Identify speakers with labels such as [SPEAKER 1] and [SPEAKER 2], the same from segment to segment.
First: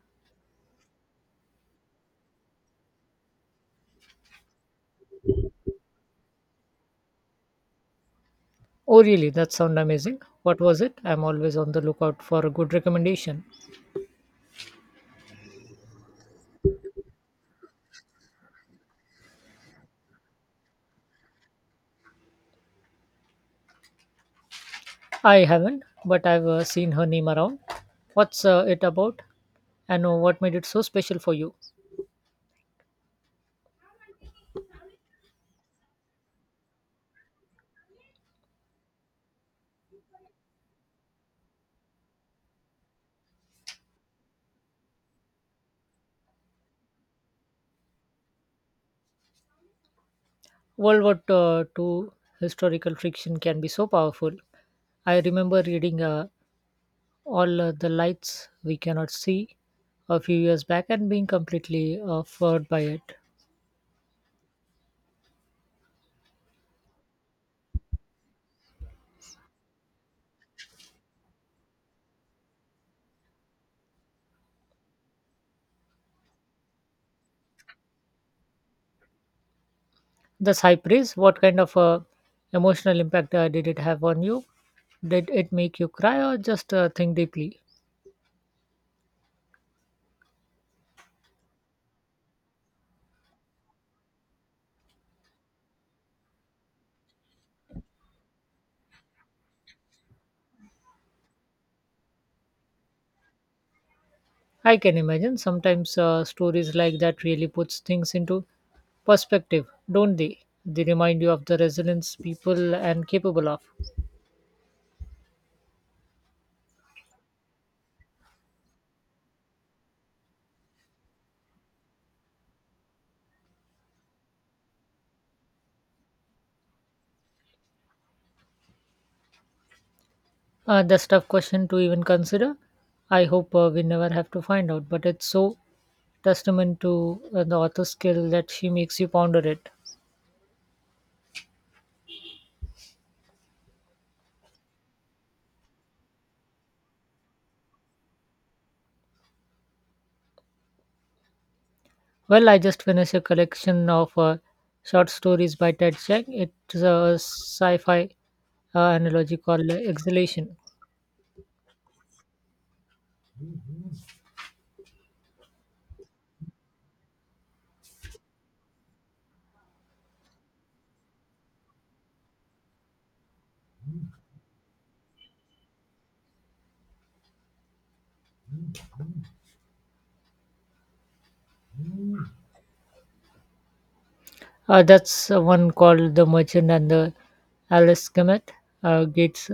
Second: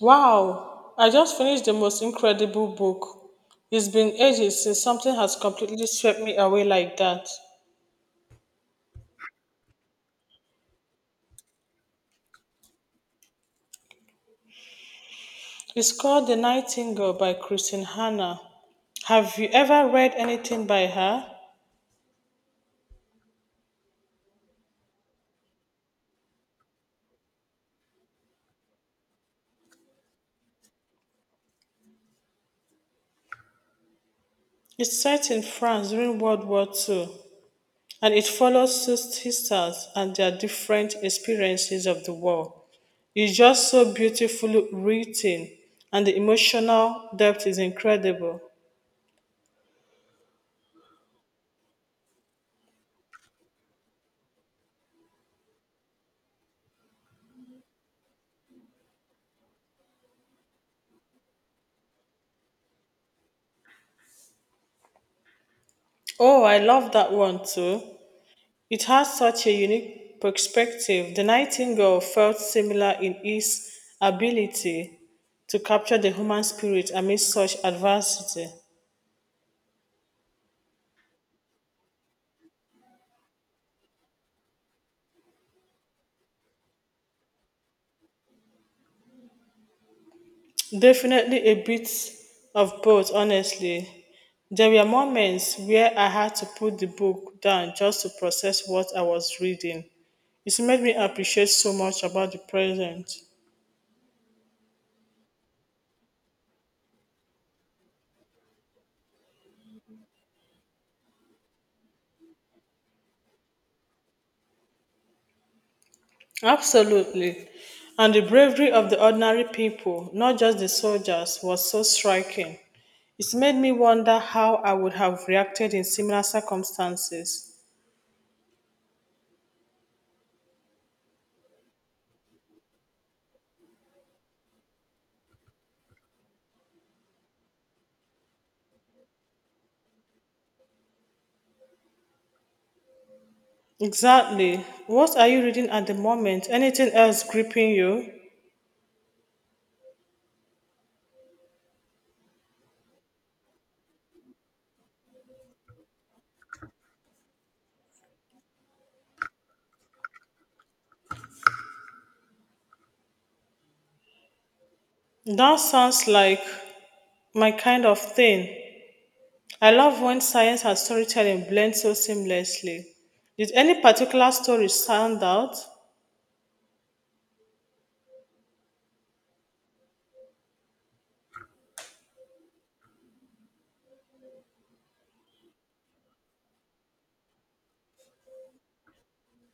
[SPEAKER 1] Wow, I just finished the most incredible book. It's been ages since something has completely swept me away like that.
[SPEAKER 2] Oh, really? That sounds amazing. What was it? I'm always on the lookout for a good recommendation.
[SPEAKER 1] It's called The Nightingale by Christine Hanna. Have you ever read anything by her?
[SPEAKER 2] I haven't, but I've seen her name around. What's it about? And what made it so special for you?
[SPEAKER 1] It's set in France during World War Two, and it follows two sisters and their different experiences of the war. It's just so beautifully written and the emotional depth is incredible.
[SPEAKER 2] World War II historical fiction can be so powerful. I remember reading all the Lights We Cannot See a few years back and being completely floored by it.
[SPEAKER 1] Oh, I love that one too. It has such a unique perspective. The nightingale felt similar in its ability to capture the human spirit amidst such adversity.
[SPEAKER 2] The Cypress, what kind of emotional impact did it have on you? Did it make you cry or just think deeply?
[SPEAKER 1] Definitely a bit of both, honestly. There were moments where I had to put the book down just to process what I was reading. It made me appreciate so much about the present.
[SPEAKER 2] I can imagine sometimes stories like that really puts things into perspective, don't they? They remind you of the resilience people and capable of.
[SPEAKER 1] Absolutely. And the bravery of the ordinary people, not just the soldiers, was so striking. It made me wonder how I would have reacted in similar circumstances.
[SPEAKER 2] That's tough question to even consider. I hope we never have to find out, but it's so testament to the author's skill that she makes you ponder it.
[SPEAKER 1] Exactly. What are you reading at the moment? Anything else gripping you?
[SPEAKER 2] Well, I just finished a collection of short stories by Ted Chiang. It's a sci-fi analogy called Exhalation.
[SPEAKER 1] That sounds like my kind of thing. I love when science and storytelling blend so seamlessly. Did any particular story stand out?
[SPEAKER 2] That's one called The Merchant and the Alice Kemet Gates.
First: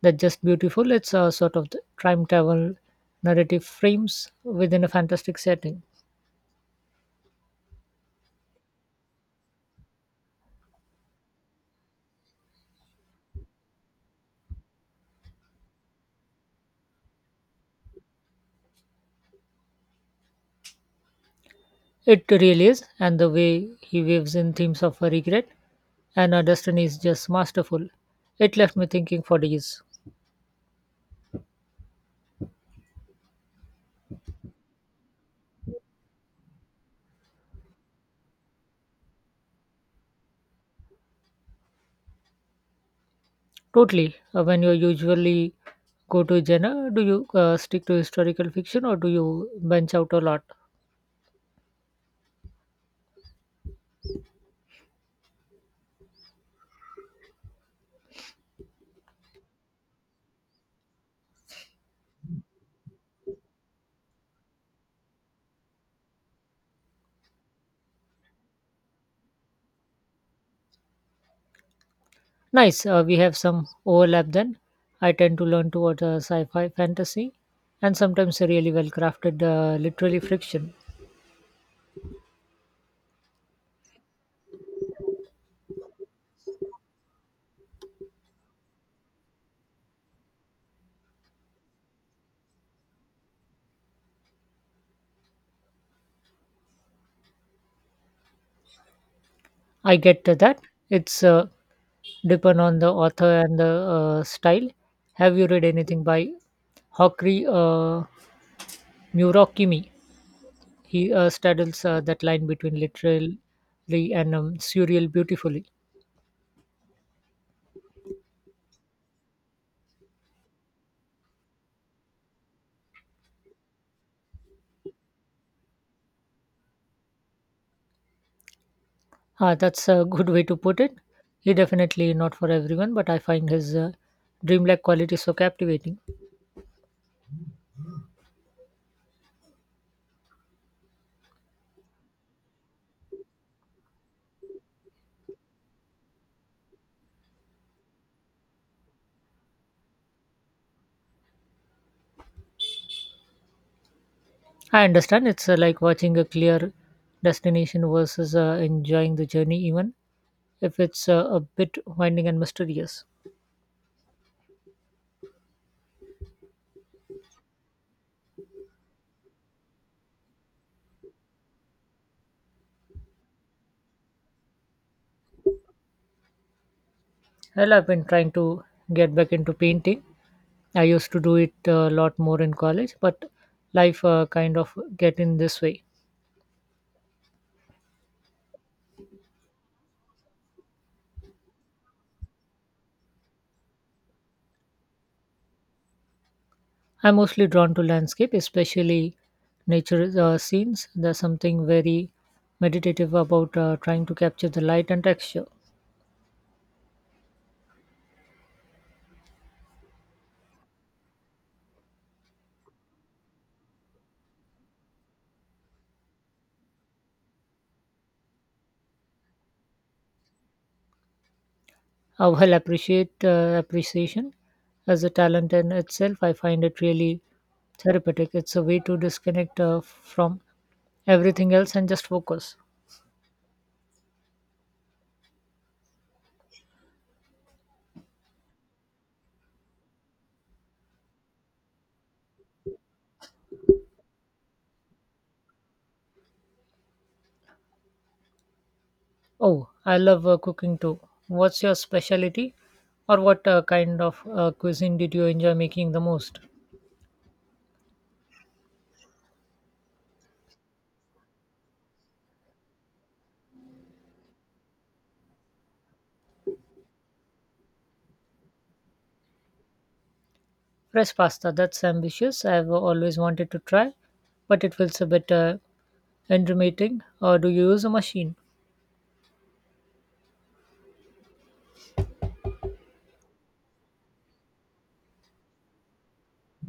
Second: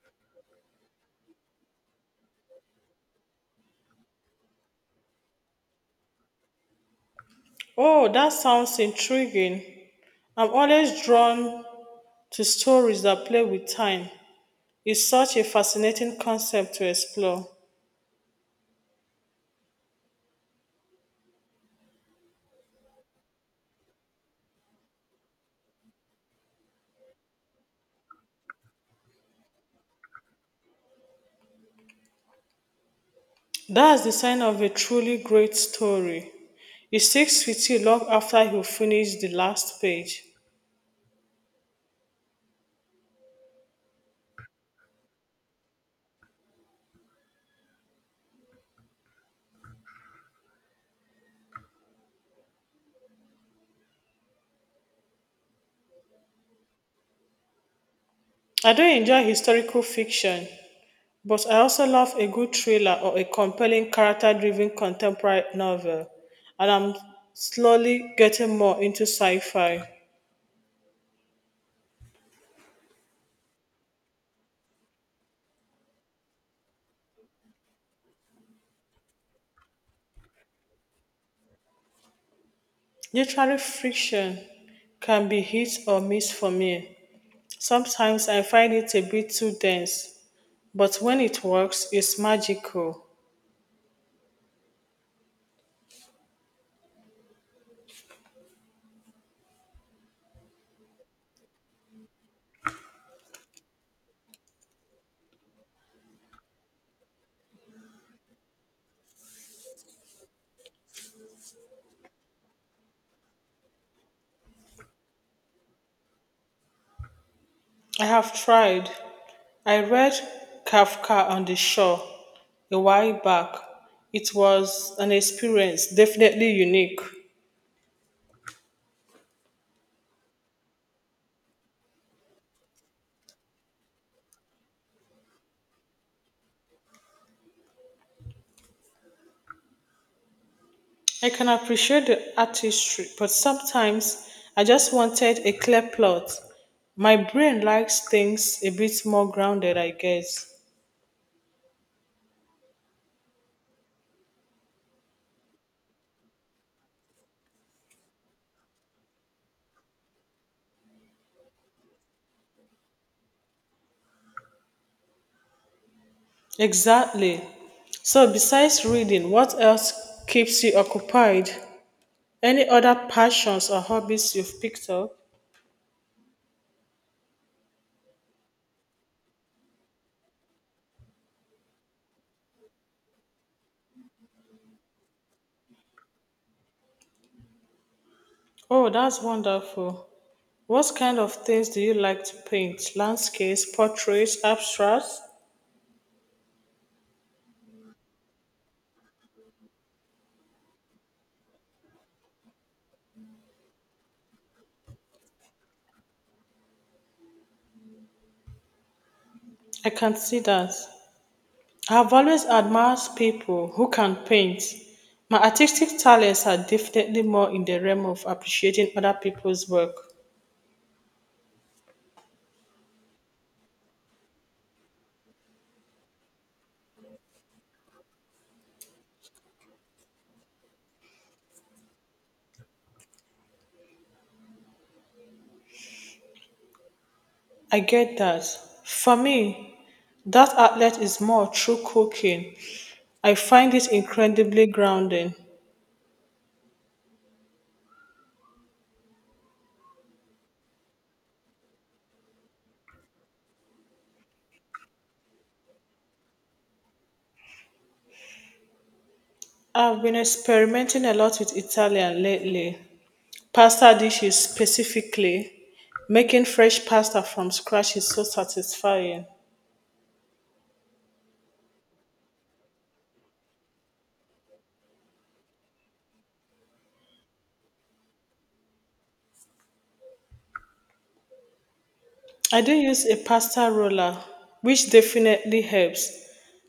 [SPEAKER 2] That's just beautiful. It's a sort of the time travel narrative frames within a fantastic setting.
[SPEAKER 1] Oh, that sounds intriguing. I'm always drawn to stories that play with time is such a fascinating concept to explore.
[SPEAKER 2] It really is, and the way he weaves in themes of regret and destiny is just masterful. It left me thinking for days.
[SPEAKER 1] That's the sign of a truly great story. It sticks with you long after you finish the last page.
[SPEAKER 2] Totally. When you usually go to genre, do you stick to historical fiction or do you branch out a lot?
[SPEAKER 1] I do enjoy historical fiction, but I also love a good thriller or a compelling character driven contemporary novel, and I'm slowly getting more into sci fi.
[SPEAKER 2] Nice. We have some overlap then. I tend to learn toward sci-fi, fantasy, and sometimes a really well-crafted literary fiction.
[SPEAKER 1] Literary fiction can be hit or miss for me. Sometimes I find it a bit too dense, but when it works, it's magical.
[SPEAKER 2] I get to that. It's depend on the author and the style. Have you read anything by Hokri Murakami? He straddles that line between literary and surreal beautifully.
[SPEAKER 1] I have tried. I read Kafka on the Shore a while back. It was an experience definitely unique.
[SPEAKER 2] Ah, that's a good way to put it. He definitely not for everyone, but I find his dreamlike quality so captivating.
[SPEAKER 1] I can appreciate the artistry, but sometimes I just wanted a clear plot. My brain likes things a bit more grounded, I guess.
[SPEAKER 2] I understand it's like watching a clear destination versus enjoying the journey, even if it's a bit winding and mysterious.
[SPEAKER 1] Exactly. So, besides reading, what else keeps you occupied? Any other passions or hobbies you've picked up?
[SPEAKER 2] Well, I've been trying to get back into painting. I used to do it a lot more in college, but life kind of get in this way.
[SPEAKER 1] Oh, that's wonderful. What kind of things do you like to paint? Landscapes, portraits, abstracts?
[SPEAKER 2] I'm mostly drawn to landscape, especially nature scenes. There's something very meditative about trying to capture the light and texture.
[SPEAKER 1] I can see that. I've always admired people who can paint. My artistic talents are definitely more in the realm of appreciating other people's work.
[SPEAKER 2] While appreciate appreciation as a talent in itself, I find it really therapeutic. It's a way to disconnect from everything else and just focus.
[SPEAKER 1] I get that. For me, that outlet is more through cooking. I find it incredibly grounding.
[SPEAKER 2] Oh, I love cooking too. What's your specialty, or what kind of cuisine did you enjoy making the most?
[SPEAKER 1] I've been experimenting a lot with Italian lately, pasta dishes specifically. Making fresh pasta from scratch is so satisfying.
[SPEAKER 2] Fresh pasta, that's ambitious. I've always wanted to try, but it feels a bit intermittent. Or do you use a machine?
[SPEAKER 1] I do use a pasta roller, which definitely helps,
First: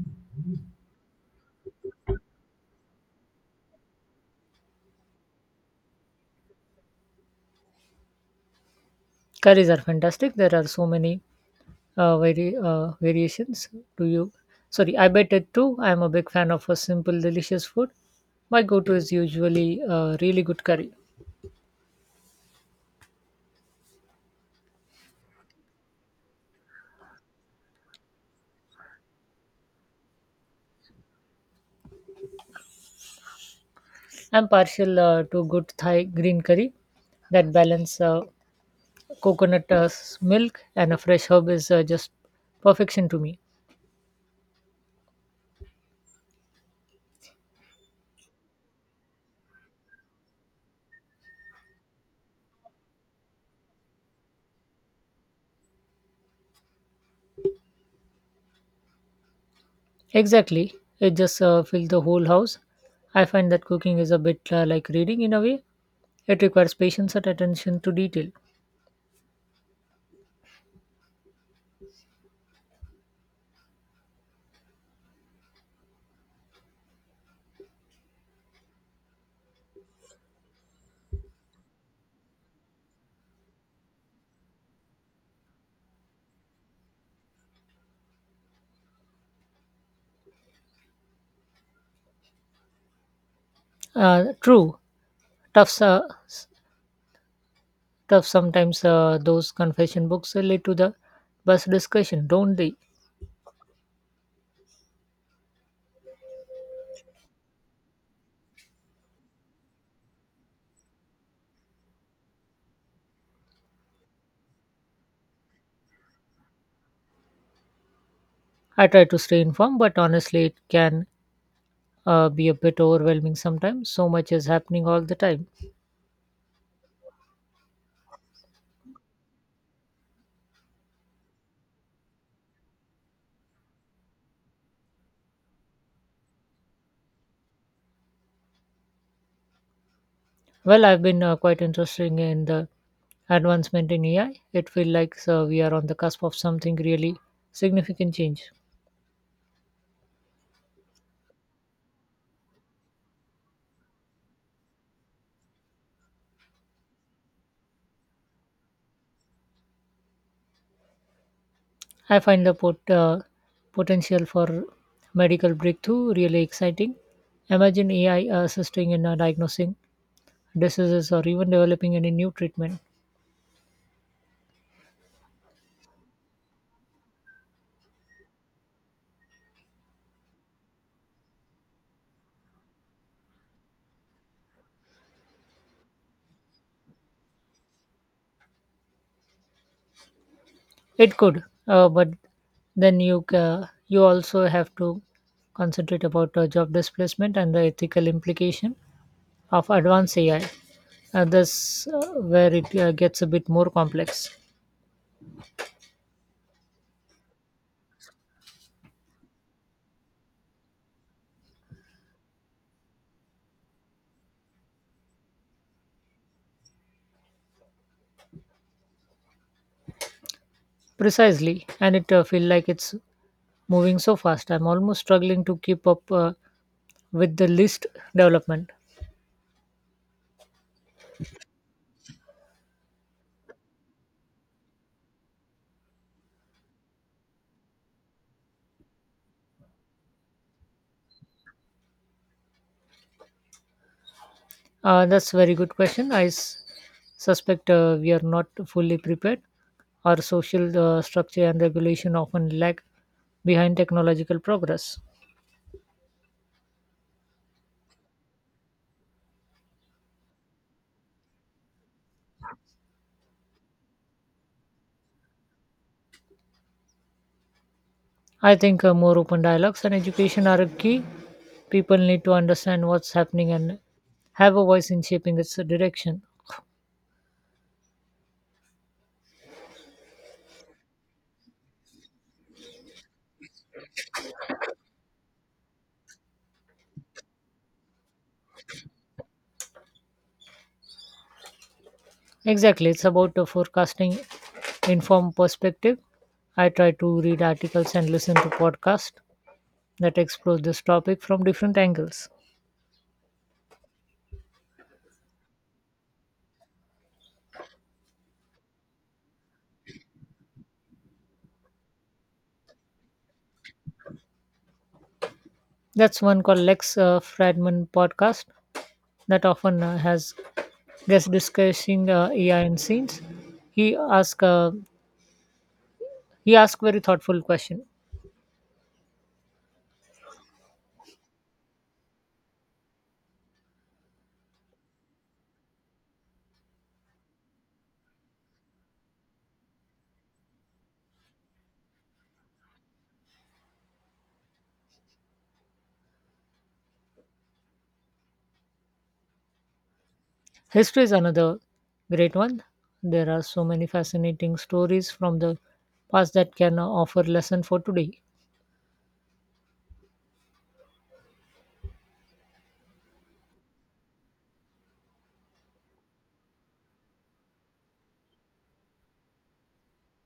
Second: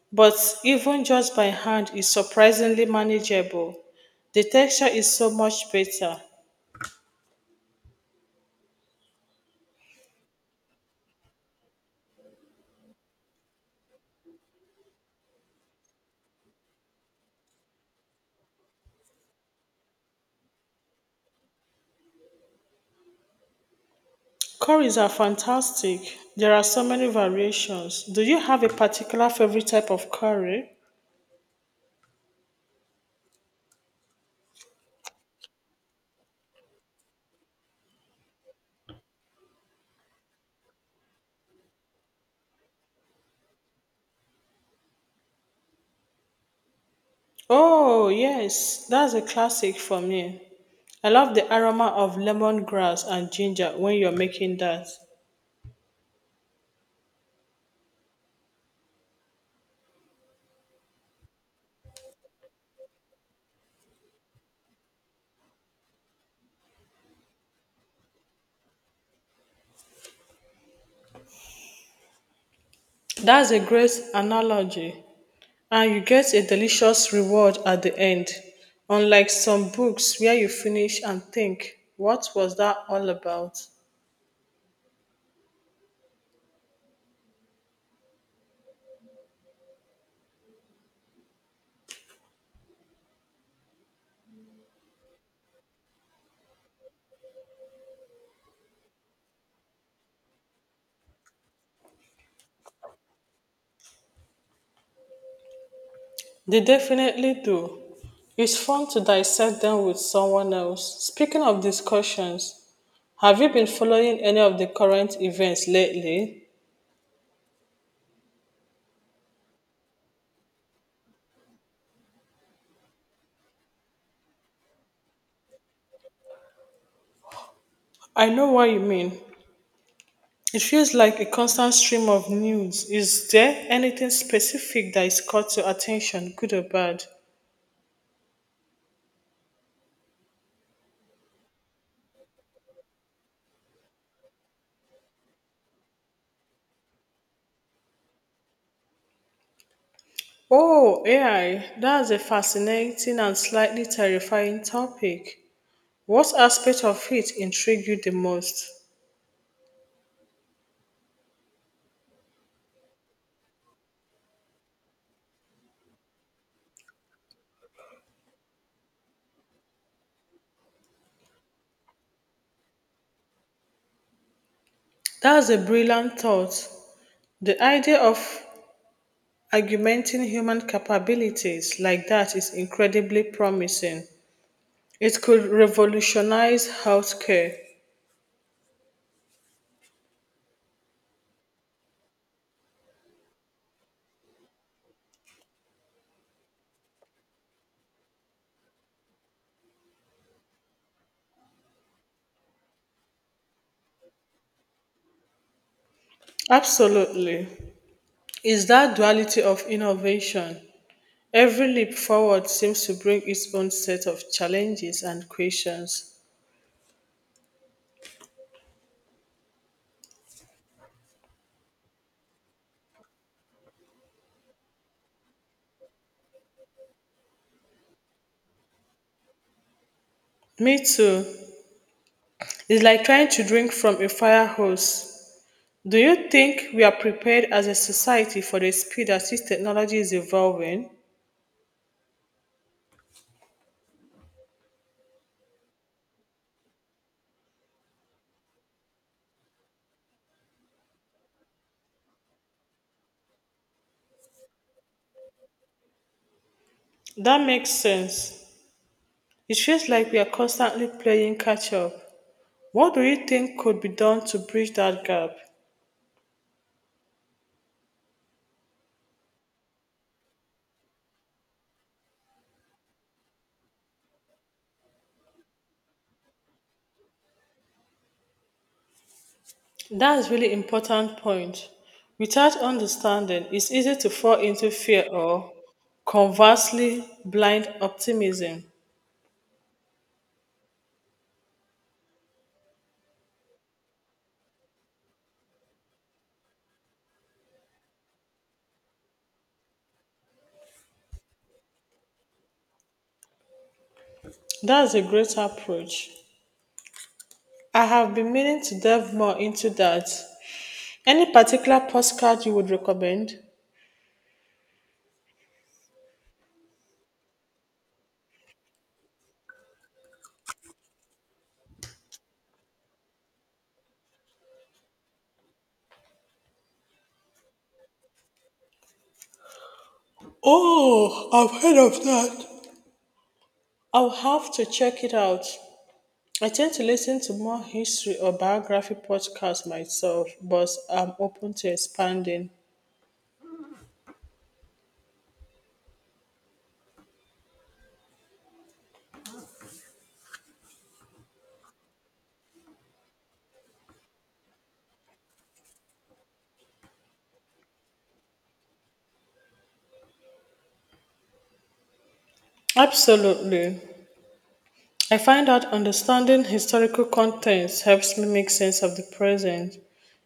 [SPEAKER 1] but even just by hand is surprisingly manageable. The texture is so much better.
[SPEAKER 2] Curries are fantastic. There are so many variations. Do you? Sorry, I bet it too. I'm a big fan of a simple, delicious food. My go-to is usually really good curry.
[SPEAKER 1] Curries are fantastic. There are so many variations. Do you have a particular favorite type of curry?
[SPEAKER 2] I'm partial to good Thai green curry. That balance, coconut milk and a fresh herb is just perfection to me.
[SPEAKER 1] Oh, yes, that's a classic for me. I love the aroma of lemongrass and ginger when you're making that.
[SPEAKER 2] Exactly. It just fills the whole house. I find that cooking is a bit like reading in a way. It requires patience and attention to detail.
[SPEAKER 1] That's a great analogy. And you get a delicious reward at the end, unlike some books where you finish and think, what was that all about?
[SPEAKER 2] True, tough, uh, s- tough. Sometimes those confession books lead to the best discussion, don't they?
[SPEAKER 1] They definitely do. It's fun to dissect them with someone else. Speaking of discussions, have you been following any of the current events lately?
[SPEAKER 2] I try to stay informed, but honestly, it can be a bit overwhelming sometimes. So much is happening all the time.
[SPEAKER 1] I know what you mean. It feels like a constant stream of news. Is there anything specific that is caught your attention, good or bad?
[SPEAKER 2] Well, I've been quite interested in the advancement in AI. It feels like we are on the cusp of something really significant change.
[SPEAKER 1] Oh, AI, that's a fascinating and slightly terrifying topic. What aspect of it intrigued you the most?
[SPEAKER 2] I find the potential for medical breakthrough really exciting. Imagine AI assisting in diagnosing diseases or even developing any new treatment.
[SPEAKER 1] That's a brilliant thought. The idea of augmenting human capabilities like that is incredibly promising. It could revolutionize healthcare.
[SPEAKER 2] It could, but then you also have to concentrate about job displacement and the ethical implication of advanced AI. That's where it gets a bit more complex.
[SPEAKER 1] Absolutely. It's that duality of innovation. Every leap forward seems to bring its own set of challenges and questions.
[SPEAKER 2] Precisely, and it feels like it's moving so fast. I'm almost struggling to keep up with the list development.
[SPEAKER 1] Me too. It's like trying to drink from a fire hose. Do you think we are prepared as a society for the speed at which technology is evolving?
[SPEAKER 2] That's a very good question. I suspect we are not fully prepared. Our social structure and regulation often lag behind technological progress.
[SPEAKER 1] That makes sense. It feels like we are constantly playing catch up. What do you think could be done to bridge that gap?
[SPEAKER 2] I think more open dialogues and education are a key. People need to understand what's happening and have a voice in shaping its direction.
[SPEAKER 1] That's really important point. Without understanding, it's easy to fall into fear or conversely blind optimism.
[SPEAKER 2] Exactly, it's about the forecasting informed perspective. I try to read articles and listen to podcasts that explore this topic from different angles.
[SPEAKER 1] That's a great approach. I have been meaning to delve more into that. Any particular postcard you would recommend?
[SPEAKER 2] That's one called Lex Fradman podcast that often has guests discussing AI and scenes. He ask uh, he ask very thoughtful question.
[SPEAKER 1] Oh, I've heard of that. I'll have to check it out. I tend to listen to more history or biography podcasts myself, but I'm open to expanding.
[SPEAKER 2] History is another great one. There are so many fascinating stories from the past that can offer lesson for today.
[SPEAKER 1] Absolutely. I find that understanding historical contents helps me make sense of the present.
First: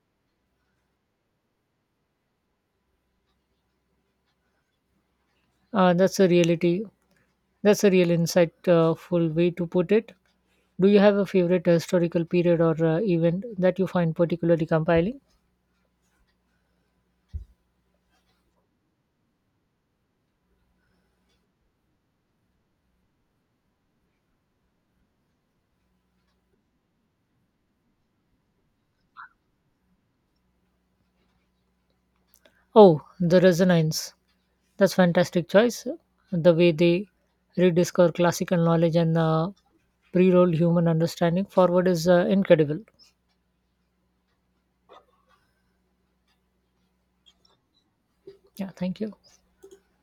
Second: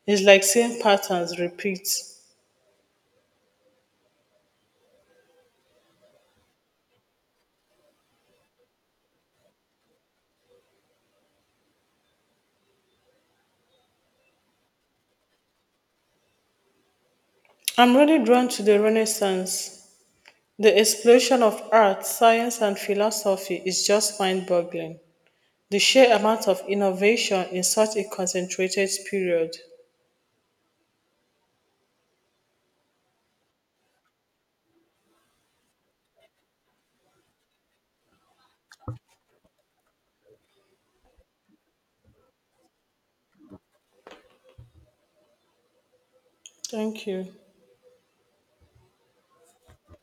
[SPEAKER 1] It's like seeing patterns repeat.
[SPEAKER 2] Uh, that's a reality. That's a real insightful way to put it. Do you have a favorite historical period or event that you find particularly compelling?
[SPEAKER 1] I'm really drawn to the Renaissance. The explosion of art, science, and philosophy is just mind boggling. The sheer amount of innovation in such a concentrated period.
[SPEAKER 2] Oh, the Resonance. That's fantastic choice. The way they rediscover classical knowledge and pre-rolled human understanding forward is incredible.
[SPEAKER 1] Thank you.
[SPEAKER 2] Yeah, thank you.